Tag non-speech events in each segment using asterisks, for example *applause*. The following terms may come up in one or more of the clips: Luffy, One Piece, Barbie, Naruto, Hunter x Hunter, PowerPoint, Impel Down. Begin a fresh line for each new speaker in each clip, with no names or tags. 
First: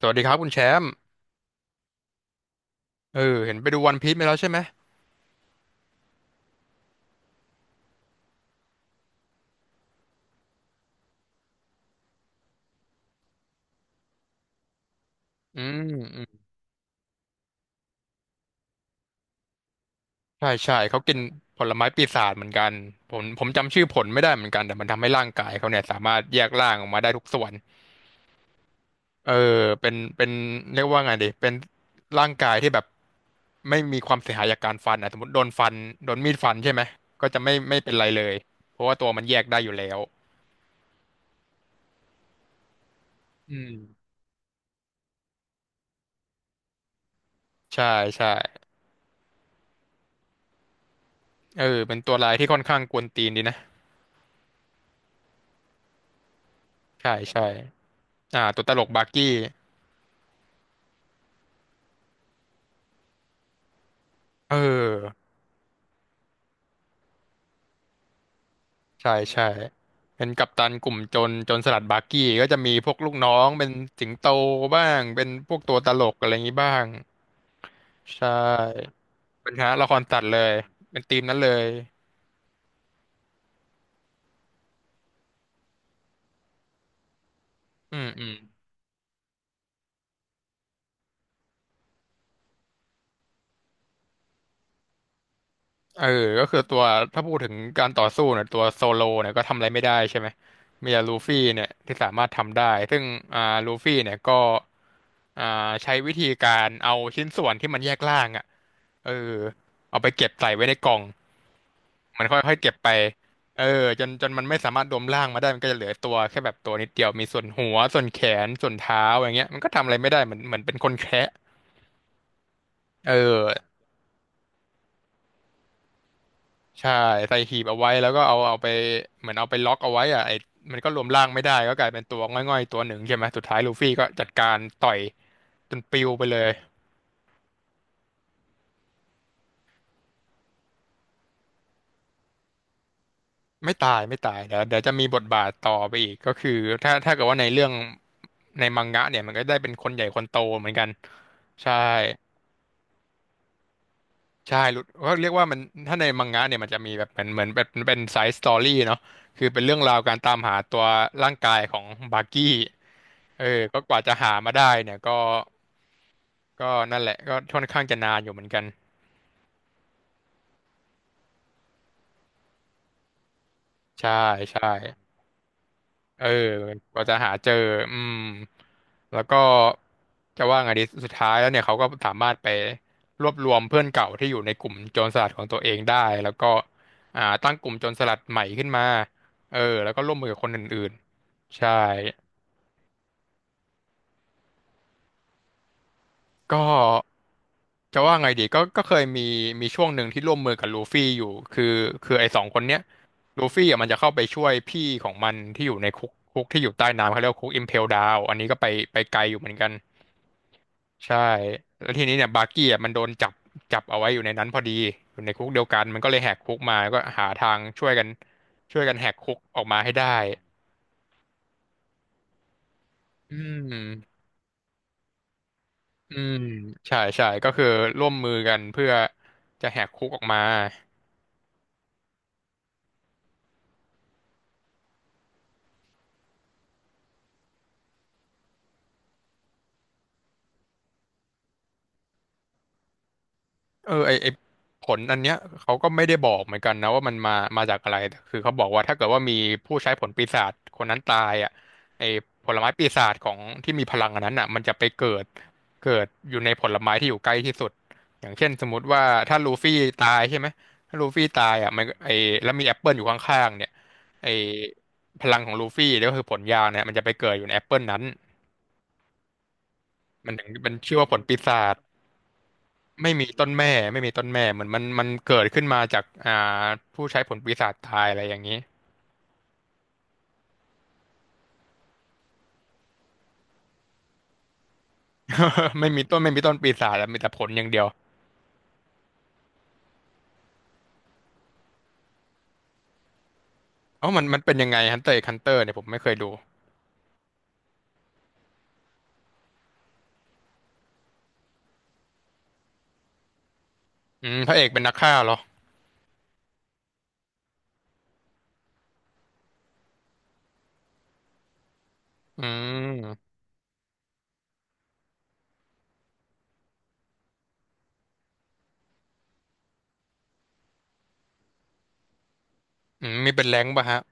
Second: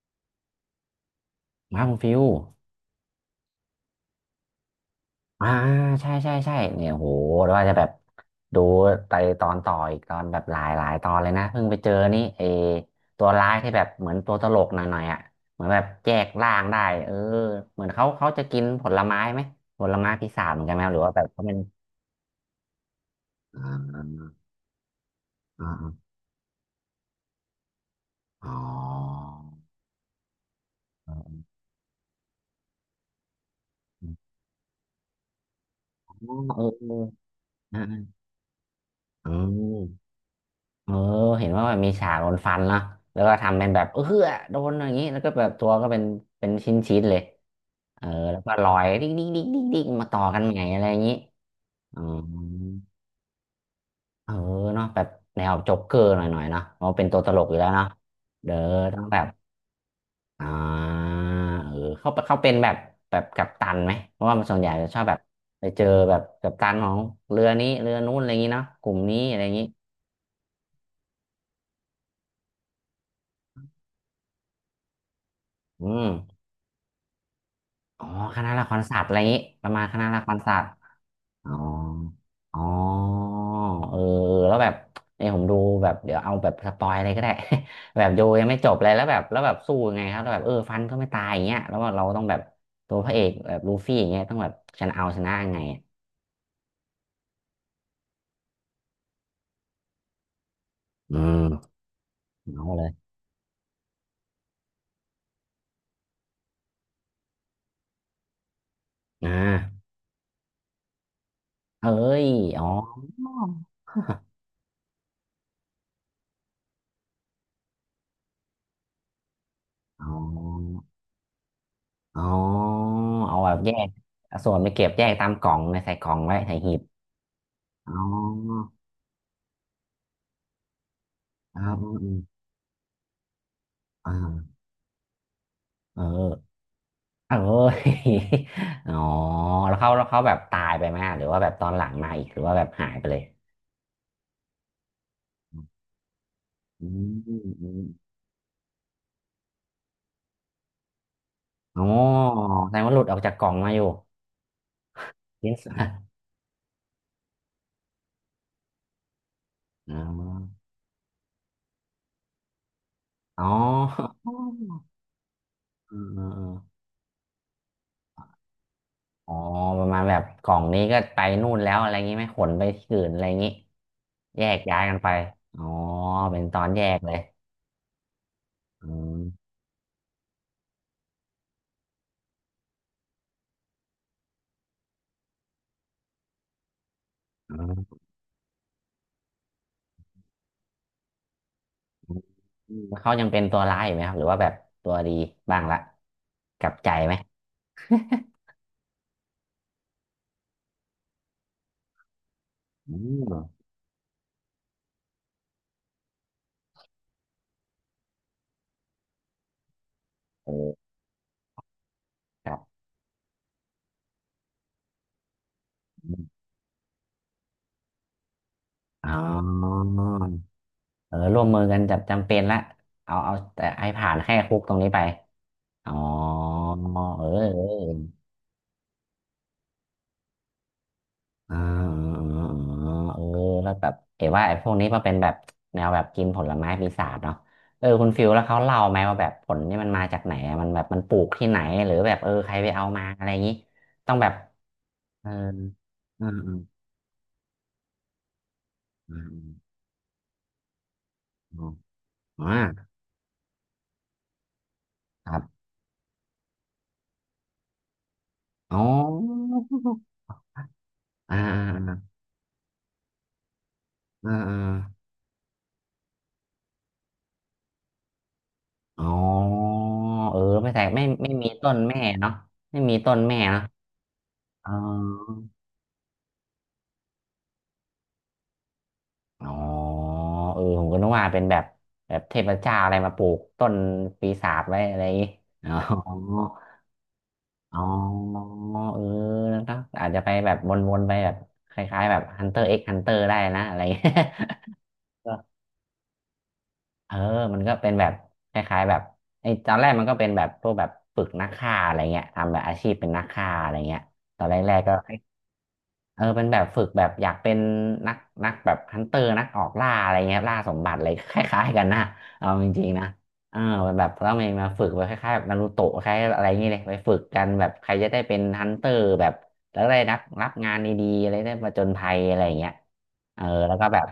สวัสดีครับคุณแชมป์
มาคุณฟิว
เห็นไปดูวันพีซมาแล้วใช่ไหม
อ่าใช่ใช่ใช่เนี่ยโหแ้วว่าจะแบบดูไปตอนต่ออีกตอนแบบหลายตอนเลยนะเพิ่งไปเจอนี่เอตัวร้ายที่แบบเหมือนตัวตลกหน่อยหน่อยอ่ะ
อื
เหมือน
ม
แบบแย
อืม
กร่างได้เออเหมือนเขาจะกินผลไม้ไหมผลไม้ปีศา
ใช่
จเหมือนกั
ใช่
นไหมห
เขา
รือ
กิ
ว่า
น
แบบเขาเป็
ผ
น
ลไม้ปีศาจเหมือนกันผม
อ่
จำชื่อผลไม่
า
ได้เหมือนกันแต่มันทำให้ร่างกายเขา
อ่า
เนี่ย
อา
สามารถแยกร่างออกมาได้ทุกส่วน
อ๋อ
เออเป็นเรียกว่าไง
อ๋
ดี
อ
เป็นร่างกายที่แบบไม่มีความเสียหายจากการฟันอ่ะสมมติโดนฟันโดนมีดฟัน
เอ
ใช่ไหมก็
อ
จะไม่เป็
เอ
นไร
ออ
เลยเพราะว่าตัวมันแยกได้อยู่แล้
ม
ว
เออเห็นว่าแบบมีฉากโดนฟันเนาะแล้วก็
อื
ทำเป็น
ม
แบบเออโดนอย่างนี้แล้วก็แบบตัวก็เป็นชิ้นชิ้นเลย
ใช่
เออ
ใช่
แล้วก็ลอยดิ๊กดิ๊กดิ๊กดิ๊กดิ๊กมาต่อกันใหม่อะไรอย่างนี้
เป็
อ๋
น
อ
ตัวลายที่ค่อนข้างกวนตีนดีนะ
เออเนาะแบบแนวโจ๊กเกอร์หน่อยหน่อยเนาะเพราะเป็น
ใช่
ตัวตล
ใช่
กอยู่แล้วเนาะ
อ่า
เด้อ
ตัวตลก
ต้
บา
อง
ร์
แบบ
กี้
อ่าเออเขาเป็นแบบแบบกัปตันไหมเพราะว่ามัน
เอ
ส่วนใหญ่จะชอบแบบ
อ
ไปเจอแบบกัปตันของเรือนี้เรือนู้นอะไรอย่างนี้เนาะกลุ่ม
ใช่
นี้อะไรอ
ใช่
ย่างนี้
เป็นกัปตันกลุ่มโจรสลัดบาร์กี้ก็จะมีพวกลูกน้องเป็นสิงโตบ้างเป็นพวกตัว
อื
ตลกอะไรอ
ม
ย่างนี้บ้าง
อ๋อ
ใช
คณะละคร
่
ศาสตร์อะไรอย่างนี้
เป็นค
ป
ณะ
ระมาณ
ละค
ค
ร
ณะ
สั
ละ
ต
ค
ว์เล
ร
ย
ศาสตร์
เป็นทีมนั้นเล
อ๋อ
ย
อ๋อเออแล้วแบบเนี่ยผมดูแบบเดี๋ยวเอาแบบสปอยอะไรก็ได้
อื
*laughs* แบ
ม
บ
อื
ดู
ม
ยังไม่จบเลยแล้วแบบแล้วแบบสู้ยังไงครับแล้วแบบเออฟันก็ไม่ตายอย่างเงี้ยแล้วเราต้องแบบตัวพระเอกแบบลูฟี่อย่างเงี้ยต้องแบบชนะเอาชนะยังไงอะ
เออก็คือตัวถ้าพูดถึงการต่อสู้เนี่ยตัวโซโลเนี่ยก็ทำอะไรไม่ได้ใช่ไหมมีแต่ลู
อื
ฟี่
ม
เนี่ยที่สามารถทำ
เอา
ได้
เลย
ซึ่งอ่าลูฟี่เนี่ยก็อ่าใช้วิธีการเอาชิ้นส่วนที่มันแยกล่างอ่ะเอ
อ่
อ
า
เอาไปเก็บใส่ไว้ในกล่อง
เอ้
มัน
ย
ค่อยๆ
อ๋อ
เก็บไปเออจนจนมัน
*laughs*
ไม่สามารถดมร่างมาได้มันก็จะเหลือตัวแค่แบบตัวนิดเดียวมีส่วนหัวส่วนแขนส่วนเท้าอย่างเงี้ยมันก็ทำอะไร
อ๋
ไม่ได้เหมือนเหมือนเป็น
อ
คนแคะ
อ๋อ
เออ
เอาแบบแยกเอาส่วนไปเก็บแยกตามกล่องในใส่กล่องไว้ใส่หีบ
ใช่ใส่หีบเอาไว้
อ๋อ
แล้วก็เอาไปเหมือนเอาไปล็อกเอาไว้อะไอมันก็รวมร่างไม่ได้
ค
ก็
รั
กลายเป็นตัว
บ
ง่อยๆตัวหนึ่งใช่ไหมสุดท้ายลูฟี่ก็
อ
จัดกา
่า
รต่อยจนป
เอ
ลิ
อ
ว
เอ
ไป
อ
เลย
*laughs* อ๋อแล้วเขาแบบตายไปไหมหรือว่าแบบตอนหลังมาอีกหรือว่าแบบหายไปเลย
ไม่ตายไม่ตายเดี๋ยวจะมีบทบาทต่อไปอีกก็คือ
อื
ถ้า
ม
เกิด
อื
ว่า
ม
ใน
อ
เรื่อง
ม
ในมังงะเนี่ยมันก็ได้เป็นคนใหญ่คนโตเหมือนกันใช่
อ๋อแสดงว่าหลุดออกจากกล่องมาอยู่
ใช่หลุดก็เรียกว่า
ชิ้น
มัน
ส่วน
ถ้าในมังงะเนี่ยมันจะมีแบบเหมือนเหมือนแบบเป็นไซส์สตอรี่เนาะคือเป็นเรื่องรา
อ๋อ
วการตามหาตัวร่างกายของบาร์กี้เอ
อ๋
อ
อ
ก็กว่าจะหามาได้เนี่ยก็
เออเออเออ
ก็นั่นแหละก็ค่อนข้างจะนานอยู่เหมือนกัน
อ๋อประมาณแบบกล่องนี้ก็ไปนู่นแล้วอะไรงี้ไหมขนไปที่อื่นอะไรงี้
ใช่
แย
ใช
กย้ายกัน
่
ไปอ๋อ
เออ
เป็นตอนแย
ก
ก
ว่า
เล
จะ
ย
หาเจออืม
อืม
แล้วก็จะว่าไงดีสุดท้ายแล้วเนี่ยเขาก็สามารถไปรวบรวมเพื่อนเก่าที่อยู่ในกลุ่มโจรสลัดของตัวเองได้แล้วก็ตั้งกลุ่มโจรสลัดใหม่ขึ้นมาแล้วก็ร่วมมือกับคนอื่นๆใช่
อืมแล้วเขายังเป็นตัวร้ายอยู่ไหมครับหรือว่าแบบตัวดีบ้างละก
ก็
ลับใจไหม
จะว่าไงดีก็ก็เคยมีมีช่วงหนึ่งที่ร่วมมือกับลูฟี่อยู่คือคือไอ้สองคนเนี้ย
อืม
ลูฟี่อ่ะมันจะเข้าไปช่วยพี่ของมันที่อยู่ในคุกที่อยู่ใต้น้ำเขาเรียกว่าคุกอิมเพลดาวอันนี้ก็ไปไปไกลอยู่เหมือนกัน
เออ
ใช่แล้วทีนี้เนี่ยบา
ค
ร์
รั
กี้
บ
อ่ะมันโดนจับจับเอาไว้อยู่ในนั้นพอดีอยู่ในคุกเดียวกันมันก็เลยแหกคุกมาก็หาทางช่วยกันช่วยกันแห
อ๋
ก
อ
คุกออกมาให้ได้
เออร่วมมือกันจับจำเป็นละเอา
อื
แต่
ม
ให้ผ่านแค่คุกตรงนี้ไปอ๋อ
อืมใช่
เอ
ใช่
อ
ก็
เ
คือร่ว
อ
ม
อ
มือกันเพื่อจะแหกคุกออกมา
อ่าเออเออแล้วแบบเอ๋ว่าไอ้พวกนี้มันเป็นแบบแนวแบบกินผลไม้ปีศาจเนาะเออคุณฟิลแล้วเขาเล่าไหมว่าแบบผลนี่มันมาจากไหนอะมันแบบมันปลูกที่ไหนหรือแบบเออใครไปเอามาอะไรอย่างนี้
เออไอ
ต้อง
ไอ
แบบ
ผลอัน
เออ
เนี้ยเขาก็ไม่ได้บอกเหมือนกันนะว่ามันมาจากอะไรแต่คือเขาบอกว่าถ้าเกิด
อื
ว่ามี
ม
ผู้ใช้ผลปีศาจคนนั้นตายอ่ะ
อืม
ไอ
อ๋อ
ผลไม้ปีศาจของที่มีพลังอันนั้นอ่ะมันจะไปเกิด
ครับ
เกิดอยู่ในผลไม้ที่อยู่ใกล้ที่สุดอย่างเช่นสมม
อ๋อ
ติว่าถ้าลูฟี่ตายใช่ไหมถ้าลูฟี่
อ่
ตายอ่ะมัน
า
แล้วมีแอปเปิลอยู่ข้างๆเนี่ยไอ
อ่าอ่าอ่า
พลังของลูฟี่เนี่ยก็คือผลยาเนี่ยมันจะไปเกิดอยู่ในแอปเปิลนั้น
อ๋อ
มัน
เออ
ถึง
ไม่
เป็น
แต่
ชื่อ
ไม่
ว่าผล
ไม่
ปี
มี
ศา
ต้
จ
นแม่เนาะไม่มี
ไม่
ต้น
มี
แม่
ต้น
เนาะ
แม่ไม่มีต้นแม่เหมือ
อ๋
นมันมัน
อ
เกิดขึ้นมาจากผู้ใช้ผลปีศาจตายอะไรอย่างนี้
อ๋อเออผมก็นึกว่าเป็นแบบแบบเทพเจ้าอะไรมาปลูกต้นปีศาจไว้อะไรอย่างงี้อ๋อ
*laughs* ไม่มีต้นไม่มีต้นปีศาจอะมีแต่ผลอย่าง
อ๋
เดียว
อเออแล้วก็อาจจะไปแบบวนๆไปแบบคล้ายๆแบบ Hunter x Hunter ได้นะอะไรอย่างเงี้
เอ้า
ย
มันมันเป็นยังไงฮันเตอร์ฮันเตอ
*laughs*
ร์เนี่ยผมไม่เคยดู
เออมันก็เป็นแบบคล้ายๆแบบไอ้ตอนแรกมันก็เป็นแบบพวกแบบฝึกนักฆ่าอะไรเงี้ยทำแบบอาชีพเป็นนักฆ่าอะไรเงี้ย
อืม
ตอน
พ
แร
ระเอกเป็
ก
น
ๆ
นั
ก็
กฆ่าเหรอ
เออเป็นแบบฝึกแบบอยากเป็นนักนักแบบฮันเตอร์นักออกล่าอะไรเงี้ยล่าสมบัติอะไรคล้ายๆกันนะ
อื
เอาจริงๆนะ
ม
เออเป็นแบบต้องมีมาฝึกไปคล้ายๆแบบนารูโตะคล้ายอะไรอย่างเงี้ยเลยไปฝึกกันแบบใครจะได้เป็นฮันเตอร์แบบแล้วได้รับงานดีๆอะไรได้มาจนภัยอะไรอย่างเงี้ย
อืมมี
เอ
เป็
อ
นแรงค์
แล้ว
ป่ะ
ก็
ฮะ
แบบ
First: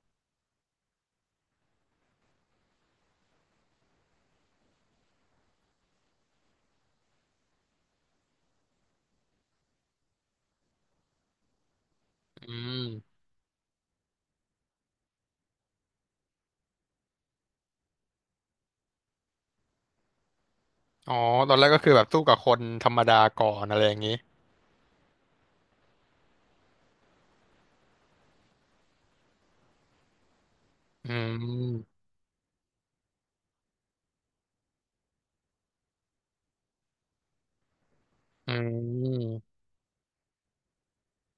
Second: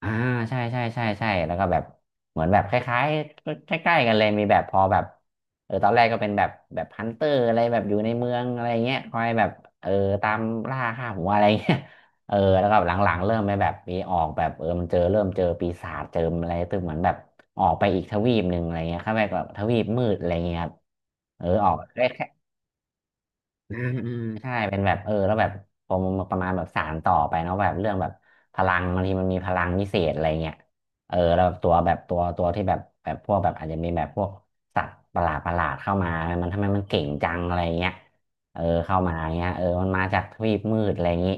อ่าใช่แล้วก็แบบเหมือนแบบคล้ายๆใกล้ๆกันเลยมีแบบพอแบบเออตอนแรกก็เป็นแบบแบบฮันเตอร์อะไรแบบอยู่ในเมืองอะไรเงี้ยคอยแบบเออตามล่าฆ่าหัวอะไรเงี้ย *laughs* เออ
อื
แล้วก็หลั
ม
งๆเริ่มไปแบบมีออกแบบเออมันเจอเริ่มเจอปีศาจเจออะไรตึมเหมือนแบบออกไปอีกทวีปหนึ่งอะไรเงี้ยเข้าไปแบบทวีปมืดอะไรเงี้ยครับ
อ๋อ
เออ
ตอนแร
อ
ก
อก
ก็คือแบบสู้กับคนธรรมดาก่อน
อื
อะไร
ม
อย่าง
อื
นี้
มใช่เป็นแบบเออแล้วแบบผมประมาณแบบสานต่อไปเนาะแบบเรื่องแบบพลังบางทีมันมีพลังพิเศษอะไรเงี้ย
อื
เออแล้วแบบตัวแบบ
ม
ตัวตัวที่แบบพวกแบบอาจจะมีแบบพวกสัตว์ประหลาดเข้ามามันทำไมมันเก่งจังอะไรเงี้ย
อื
เออเข้ามาเงี้ย
ม
เออมันมาจากทวีปมืดอะไรอย่างงี้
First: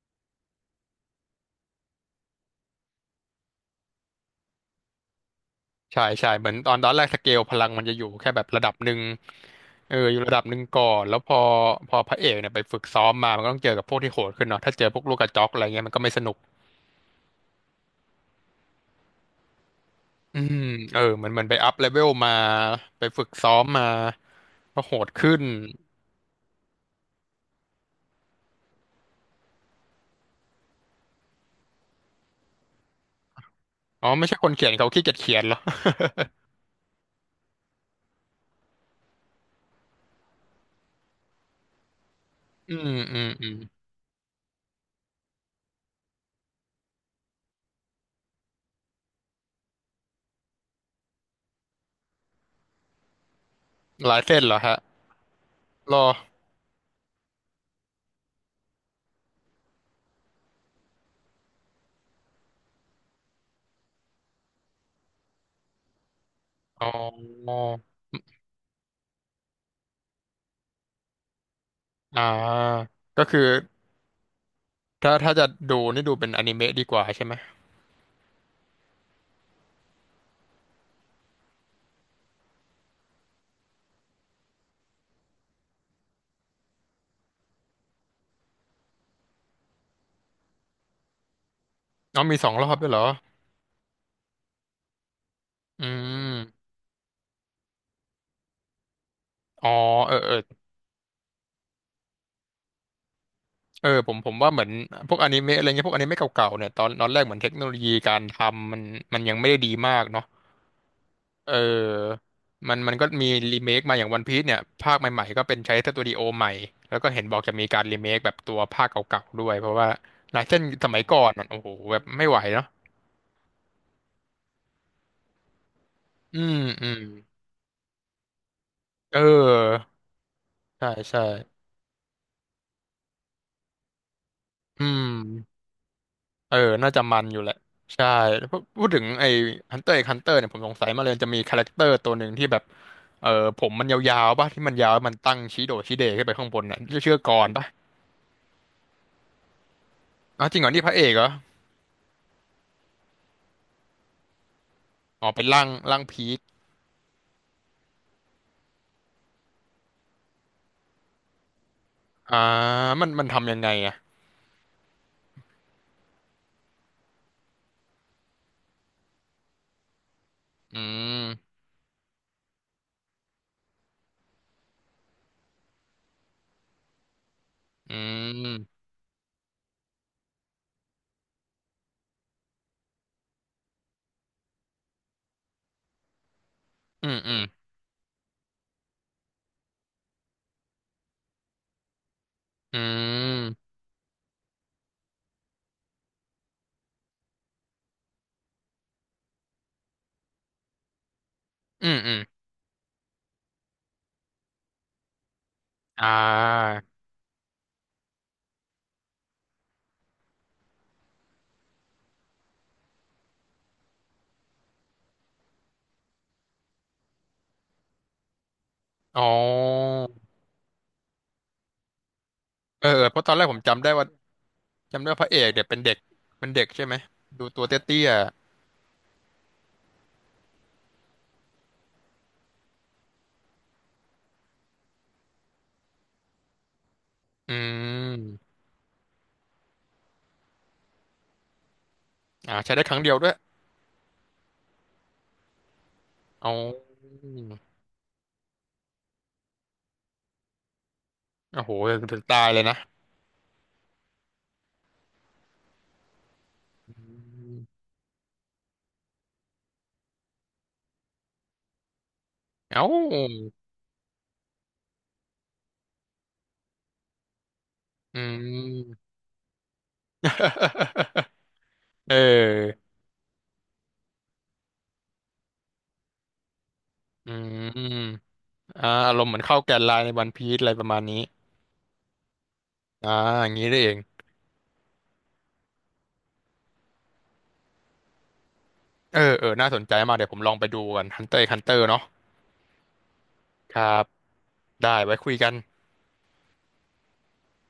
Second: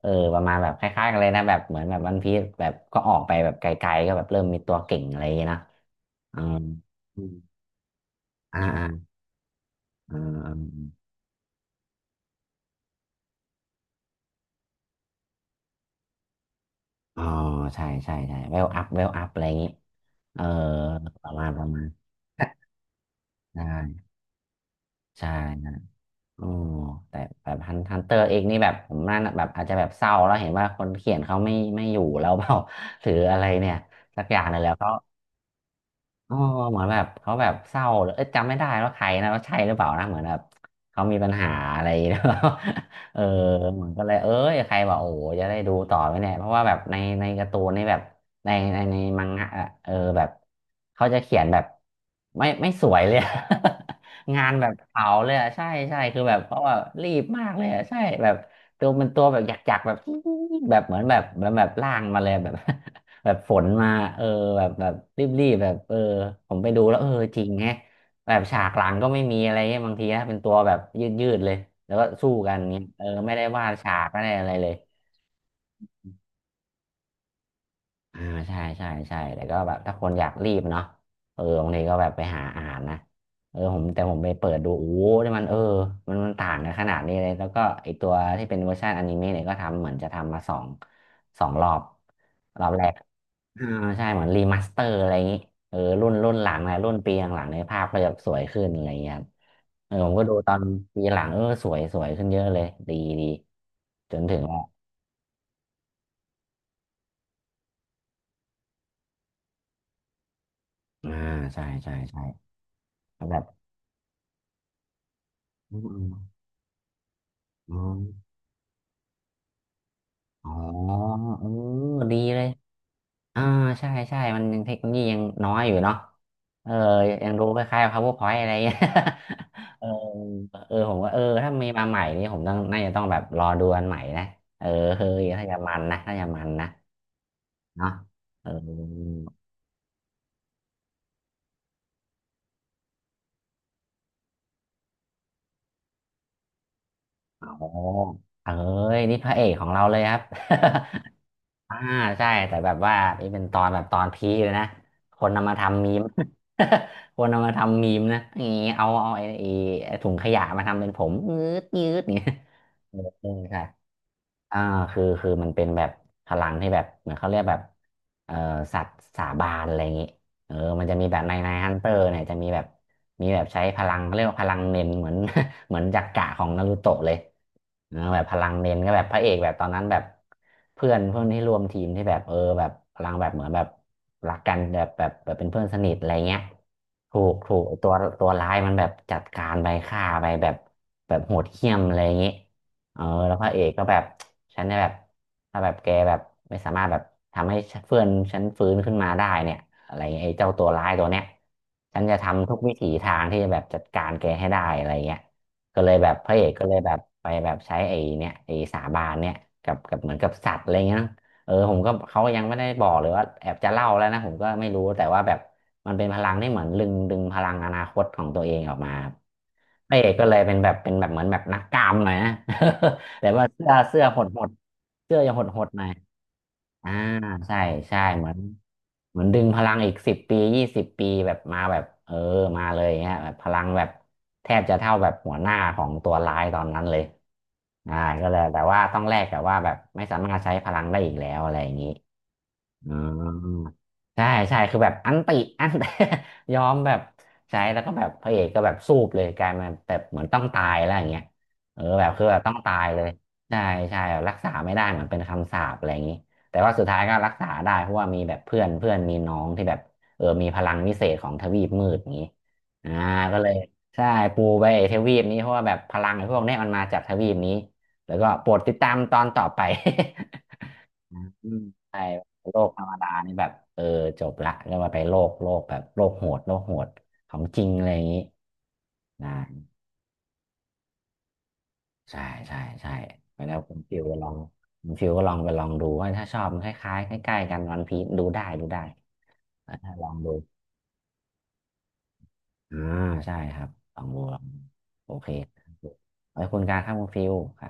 เออประมาณแบบคล้ายๆกันเลยนะแบบเหมือนแบบวันพีซแบบก็ออกไปแบบไกลๆก็แบบเริ่มมีตัวเก่งอะไรอย่างงี้นะ
ใช่ใช่
อื
เหมือ
ม
นตอนแรกส
อ
เกลพ
ม
ลังมันจะอยู่แค่แบบ
อ่า
ระดับ
อ่า
หนึ่งเอออ
อ่
ยู่ระดับห
า
นึ่งก่อนแล้วพอพระเอกเนี่ยไปฝึกซ้อมมามันก็ต้องเจอกับพวกที่โหดขึ้นเนาะถ้าเจอพวกลูกกระจอกอะไรเงี้ยมันก็ไม่สนุก
อ๋อใช่ใช่ใช่เวลอัพเวลอัพอะไรอย่างนี้
อื
เออ
มเออเห
ป
มือน
ระ
เหมือ
มา
น
ณ
ไป
ป
อั
ระ
พ
มา
เล
ณ
เวลมาไปฝึกซ้อ
*laughs* ได้
มมาก็โหด
ใช่
ขึ้น
นะโอ้แต่แบบฮันเตอร์เองนี่แบบผมน่าแบบอาจจะแบบเศร้าแล้วเห็นว่าคนเขียนเขาไม่อยู่แล้ว *laughs* เปล่า *laughs* ถืออะไรเนี่ย
อ๋อ
สั
ไม่
กอ
ใช่
ย่า
ค
ง
น
เลย
เขีย
แล้
น
ว
เขา
ก็
ขี้เกียจเขียนเหรอ
อ๋อเหมือนแบบเขาแบบเศร้าหรือเอยจำไม่ได้ว่าใครนะว่าใช่หรือเปล่านะเหมือนแบบเขามีปัญหาอะไรแล้ว
อืม
*laughs*
อื
เออ
มอืม
เหมือนก็เลยเอ้ยใครบอกโอ้โหจะได้ดูต่อไหมเนี่ยเพราะว่าแบบในการ์ตูนนี่แบบในมังงะอะเออแบบเขาจะเขียนแบบไม่สวยเลย
ลาย
*laughs*
เส้น
งา
เหร
น
อ
แบบ
ฮะ
เผาเลยอะใช่
ร
ใช่
อ
คือแบบเพราะว่ารีบมากเลยอะใช่แบบตัวเป็นตัวแบบหยักๆแบบแบบเหมือนแบบแบบแบบล่างมาเลยแบบ แบบฝนมาเออแบบแบบรีบๆแบบเออผมไปดู
อ๋
แล้วเออจริง
อ
แฮะแบบฉากหลังก็ไม่มีอะไรเงี้ยบางทีนะเป็นตัวแบบยืดๆเลยแล้วก็
อ่า
สู้กันเงี้ยเออ
ก็
ไม่
คือ
ได้วาดฉากไม่ได้อะไรเลย
ถ้าจะดูนี่ดูเป็นอนิเมะดีกว่าใช่ไหม
อ่าใช่ใช่ใช่แต่ก็แบบถ้าคนอยากรีบเนาะเออบางทีก็แบบไปหาอ่านนะเออผมแต่ผมไปเปิดดูโอ้โหนี่มันเออมันมันต่างกันขนาดนี้เลยแล้วก็ไอตัวที่เป็นเวอร์ชันอนิเมะเนี่ยก็ทำเหมือนจะทำมาสองรอบ
อ๋อมีสอง
ร
ร
อ
อ
บ
บ
แร
ด้วย
ก
เหรอ
อ่าใช่เหมือนรีมาสเตอร์อะไรอย่างนี้เออ
อื
รุ่นหลัง
ม
นะรุ่นปีหลังๆในยภาพก็จะสวยขึ้นอะไรอย่างเงี้ยครับ
อ๋อ
เออผ
เอ
ม
อ
ก็
เอ
ดู
อ
ตอนปีหลังเออสวยสวยขึ้นเยอะเลยดีดี
เออผ
จ
ม
น
ผ
ถึ
ม
ง
ว่าเห
ว่า
มือนพวกอนิเมะอะไรเงี้ยพวกอนิเมะเก่าๆเนี่ยตอนแรกเหมือนเทคโนโลยีการทำมันยังไม่ได้ดีมากเนาะ
อ่า
เอ
ใช่ใช่
อ
ใช่
มันก็
แล้ว
มี
บบ
รีเมคมาอย่างวันพี e เนี่ยภาคใหม่ๆก็เป็นใช้
อืม
ส
อื
ตู
ม
ดิโอใหม่แล้วก็เห็นบอกจะมีการรีเมคแบบตัวภาคเก่าๆด้วยเพราะว่าหลาย
อ๋อ
เช่นสมัยก่อน
เอ
อะ
อ
โอ้โหแบบ
ดี
ไม่ไหว
เลย
เนาะ
อ่าใช่ใช่มันยังเทคโนโลยียังน้อยอยู่เนาะ
อืม
เออ
อืม
ยังดูคล้ายๆ PowerPoint อะไรเงี้ย
เ
*laughs* เอ
ออ
อเออ
ใช่
ผมว่าเอ
ใช่
อถ้ามีมาใหม่นี่ผมต้องน่าจะต้องแบบรอดูอันใหม่นะเออ
อื
เฮ้ยถ้า
ม
จะมันนะถ้าจะมัน
เออ
นะ
น่าจะมันอยู่แหละ
เนาะ
ใช่
เอ
พูดถึง
อ
ไอ้ฮันเตอร์ไอ้ฮันเตอร์เนี่ยผมสงสัยมาเลยจะมีคาแรคเตอร์ตัวหนึ่งที่แบบ เออผมมันยาวๆป่ะที่มันยาวมันตั้งช้โดดช้เดขึ้นไปข้างบนน่ะชื่อก
อ๋
ร
อ
ป่ะ
เอ้ยนี่พระเอกของเราเลยครับ
อ๋อจริงเหรอนี่พระเอกเหรอ
*laughs* อ่าใช่แต่แบบว่านี่เป็นตอนแบบตอนพีคเลยนะค
อ๋อ
น
เป็น
นำมาทำมี
ร่าง
ม
พีค
*laughs* คนนำมาทำมีมนะนี่เอาเอาไอ้ไอ้ถุงขยะมาทำเป็นผมงืดงืดเนี่ย
อ่า
เออ
มันทำยั
ใช่
งไงอ่ะ
อ่าคือคือมันเป็นแบบพลังที่แบบเหมือนเขาเรียกแบบเอ่อสัตว์สาบานอะไรอย่างงี้เออ
อื
มันจะมีแบบในใน
ม
ฮันเตอร์เนี่ยจะมีแบบมีแบบใช้พลังเขาเรียกว่าพลังเน้นเหมือน *laughs* เหมือนจักกะของนารูโตะเลย
อื
นะแบบพลังเน้
ม
นก็แบบพระเอกแบบตอนนั้นแบบเพื่อนเพื่อนที่ร่วมทีมที่แบบเออแบบพลังแบบเหมือนแบบรักกันแบบแบบแบบเป็นเพื่อนสนิทอะไรเงี้ย
อืม
ถู
อื
ก
ม
ถูกไอ้ตัวตัวร้ายมันแบบจัดการไปฆ่าไปแบบแบบโหดเหี้ยมอะไรอย่างงี้
อื
เออแล้วพระ
ม
เอกก็แบบฉันเนี่ยแบบถ้าแบบแกแบบไม่สามารถแบบทำให้เพื่อนฉันฟื้นขึ้นมาได้เนี่ยอะไรเงี้ยไอ้เจ้าตัวร้ายตัวเนี้ย
อืม
ฉัน
อื
จะ
ม
ทำทุกวิถีทางที่จะแบบจัดการแกให้ได้อะไรเงี้ยก็เลย
อ่า
แบบพระเอกก็เลยแบบไปแบบใช้ไอ้เนี่ยไอ้สาบานเนี่ยกับกับเหมือนกับสัตว์อะไรเงี้ยนะเออผมก็เขายังไม่ได้บอกเลยว่าแอบจะเล่าแล้วนะผมก็ไม่รู้แต่ว่าแบบ มันเป็นพลังที่เหมือนดึงพลังอนาคตของตัวเองออกมาครับ
อ๋อ
พระเอกก็เลยเป็นแบบเป็นแบบเหมือนแบบนักกามหน่อยนะ
เออเออเพ
*laughs*
ราะ
แต่
ตอนแร
ว่า
กผม
เสื้อเสื้อหดหด
จำได้
เสื้อ
ว่าพระ
จะ
เอ
หด
ก
ห
เนี่ย
ด
เป็
ห
น
น่อย
เด็กเป็นเด็กใช่
อ่า
ไหมดู
ใช่
ตัว
ใช่
เตี้ย
เหมือนเหมือนดึงพลังอีกสิบปี20 ปีแบบมาแบบเออมาเลยเงี้ยแบบพลังแบบแทบจะเท่าแบบหัวหน้าของตัวร้ายตอนนั้นเลย
ๆอื
อ่า
ม
ก็เลยแต่ว่าต้องแลกกับว่าแบบไม่สามารถใช้พลังได้อีกแล้วอะไรอย่างนี้
อ่าใช้ได้ค
อ๋
รั้งเดียวด้วย
อใช่ใช่คือแบบอันติอัน
เอา
*laughs* ยอมแบบใช้แล้วก็แบบพระเอกก็แบบสูบเลยกลายมาแบบเหมือนต้องตายแล้วอย่างเงี้ย
โอ้โห
เออแบบ
ถึง
คือแบ
ตา
บ
ย
ต้อง
เลย
ตา
นะ
ยเลยใช่ใช่แบบรักษาไม่ได้เหมือนเป็นคำสาปอะไรอย่างนี้แต่ว่าสุดท้าย
อ
ก็รักษา
ื
ได้
ม
เพราะว่ามีแบบเพื่อนเพื่อนมีน้องที่แบบเออมีพลังวิเศษของทวีปมืดอย่างนี้
เอ้า
อ่าก็เลยใช่ปูไปไอ้ทวีปนี้เพราะว่าแบบพลังไอ้พวกเนี้ยมันมาจากทวีปนี้แล้ว
อื
ก็โปรดติดตา
ม
ม
*laughs*
ตอนต่อไป อืมใช่
เอ
โลก
อ
ธรรมดานี่แบบเออจบละก็มาไปโลกโลกแบบโลกโหดโลกโหด
อื
ของจริงอะไรอย่างนี้
มอ่าอารมณ์เห
นะ
มือนเข้าแกนไลน์ในวันพีซอะไรประมาณนี้
ใช่ใช่ใช่
อ่า
ไป
อย่าง
แล้ว
นี้ได้เอง
คุณฟิวก็ลองไปลองดูว่าถ้าชอบมันคล้ายๆใกล้ๆกันวันพีซดูได้ดูได้
เออเออ น่า
อ่ะ
สนใจ
ถ้าลอ
มาก
ง
เดี๋ยว
ดู
ผมลองไปดูกัน Hunter x Hunter เนาะ
อ่าใช่ครับ
ครั
ลอ
บ
งดูลองดู
ได้
โอ
ไว้
เค
คุยกัน
ไว้คุณการครับคุณฟิว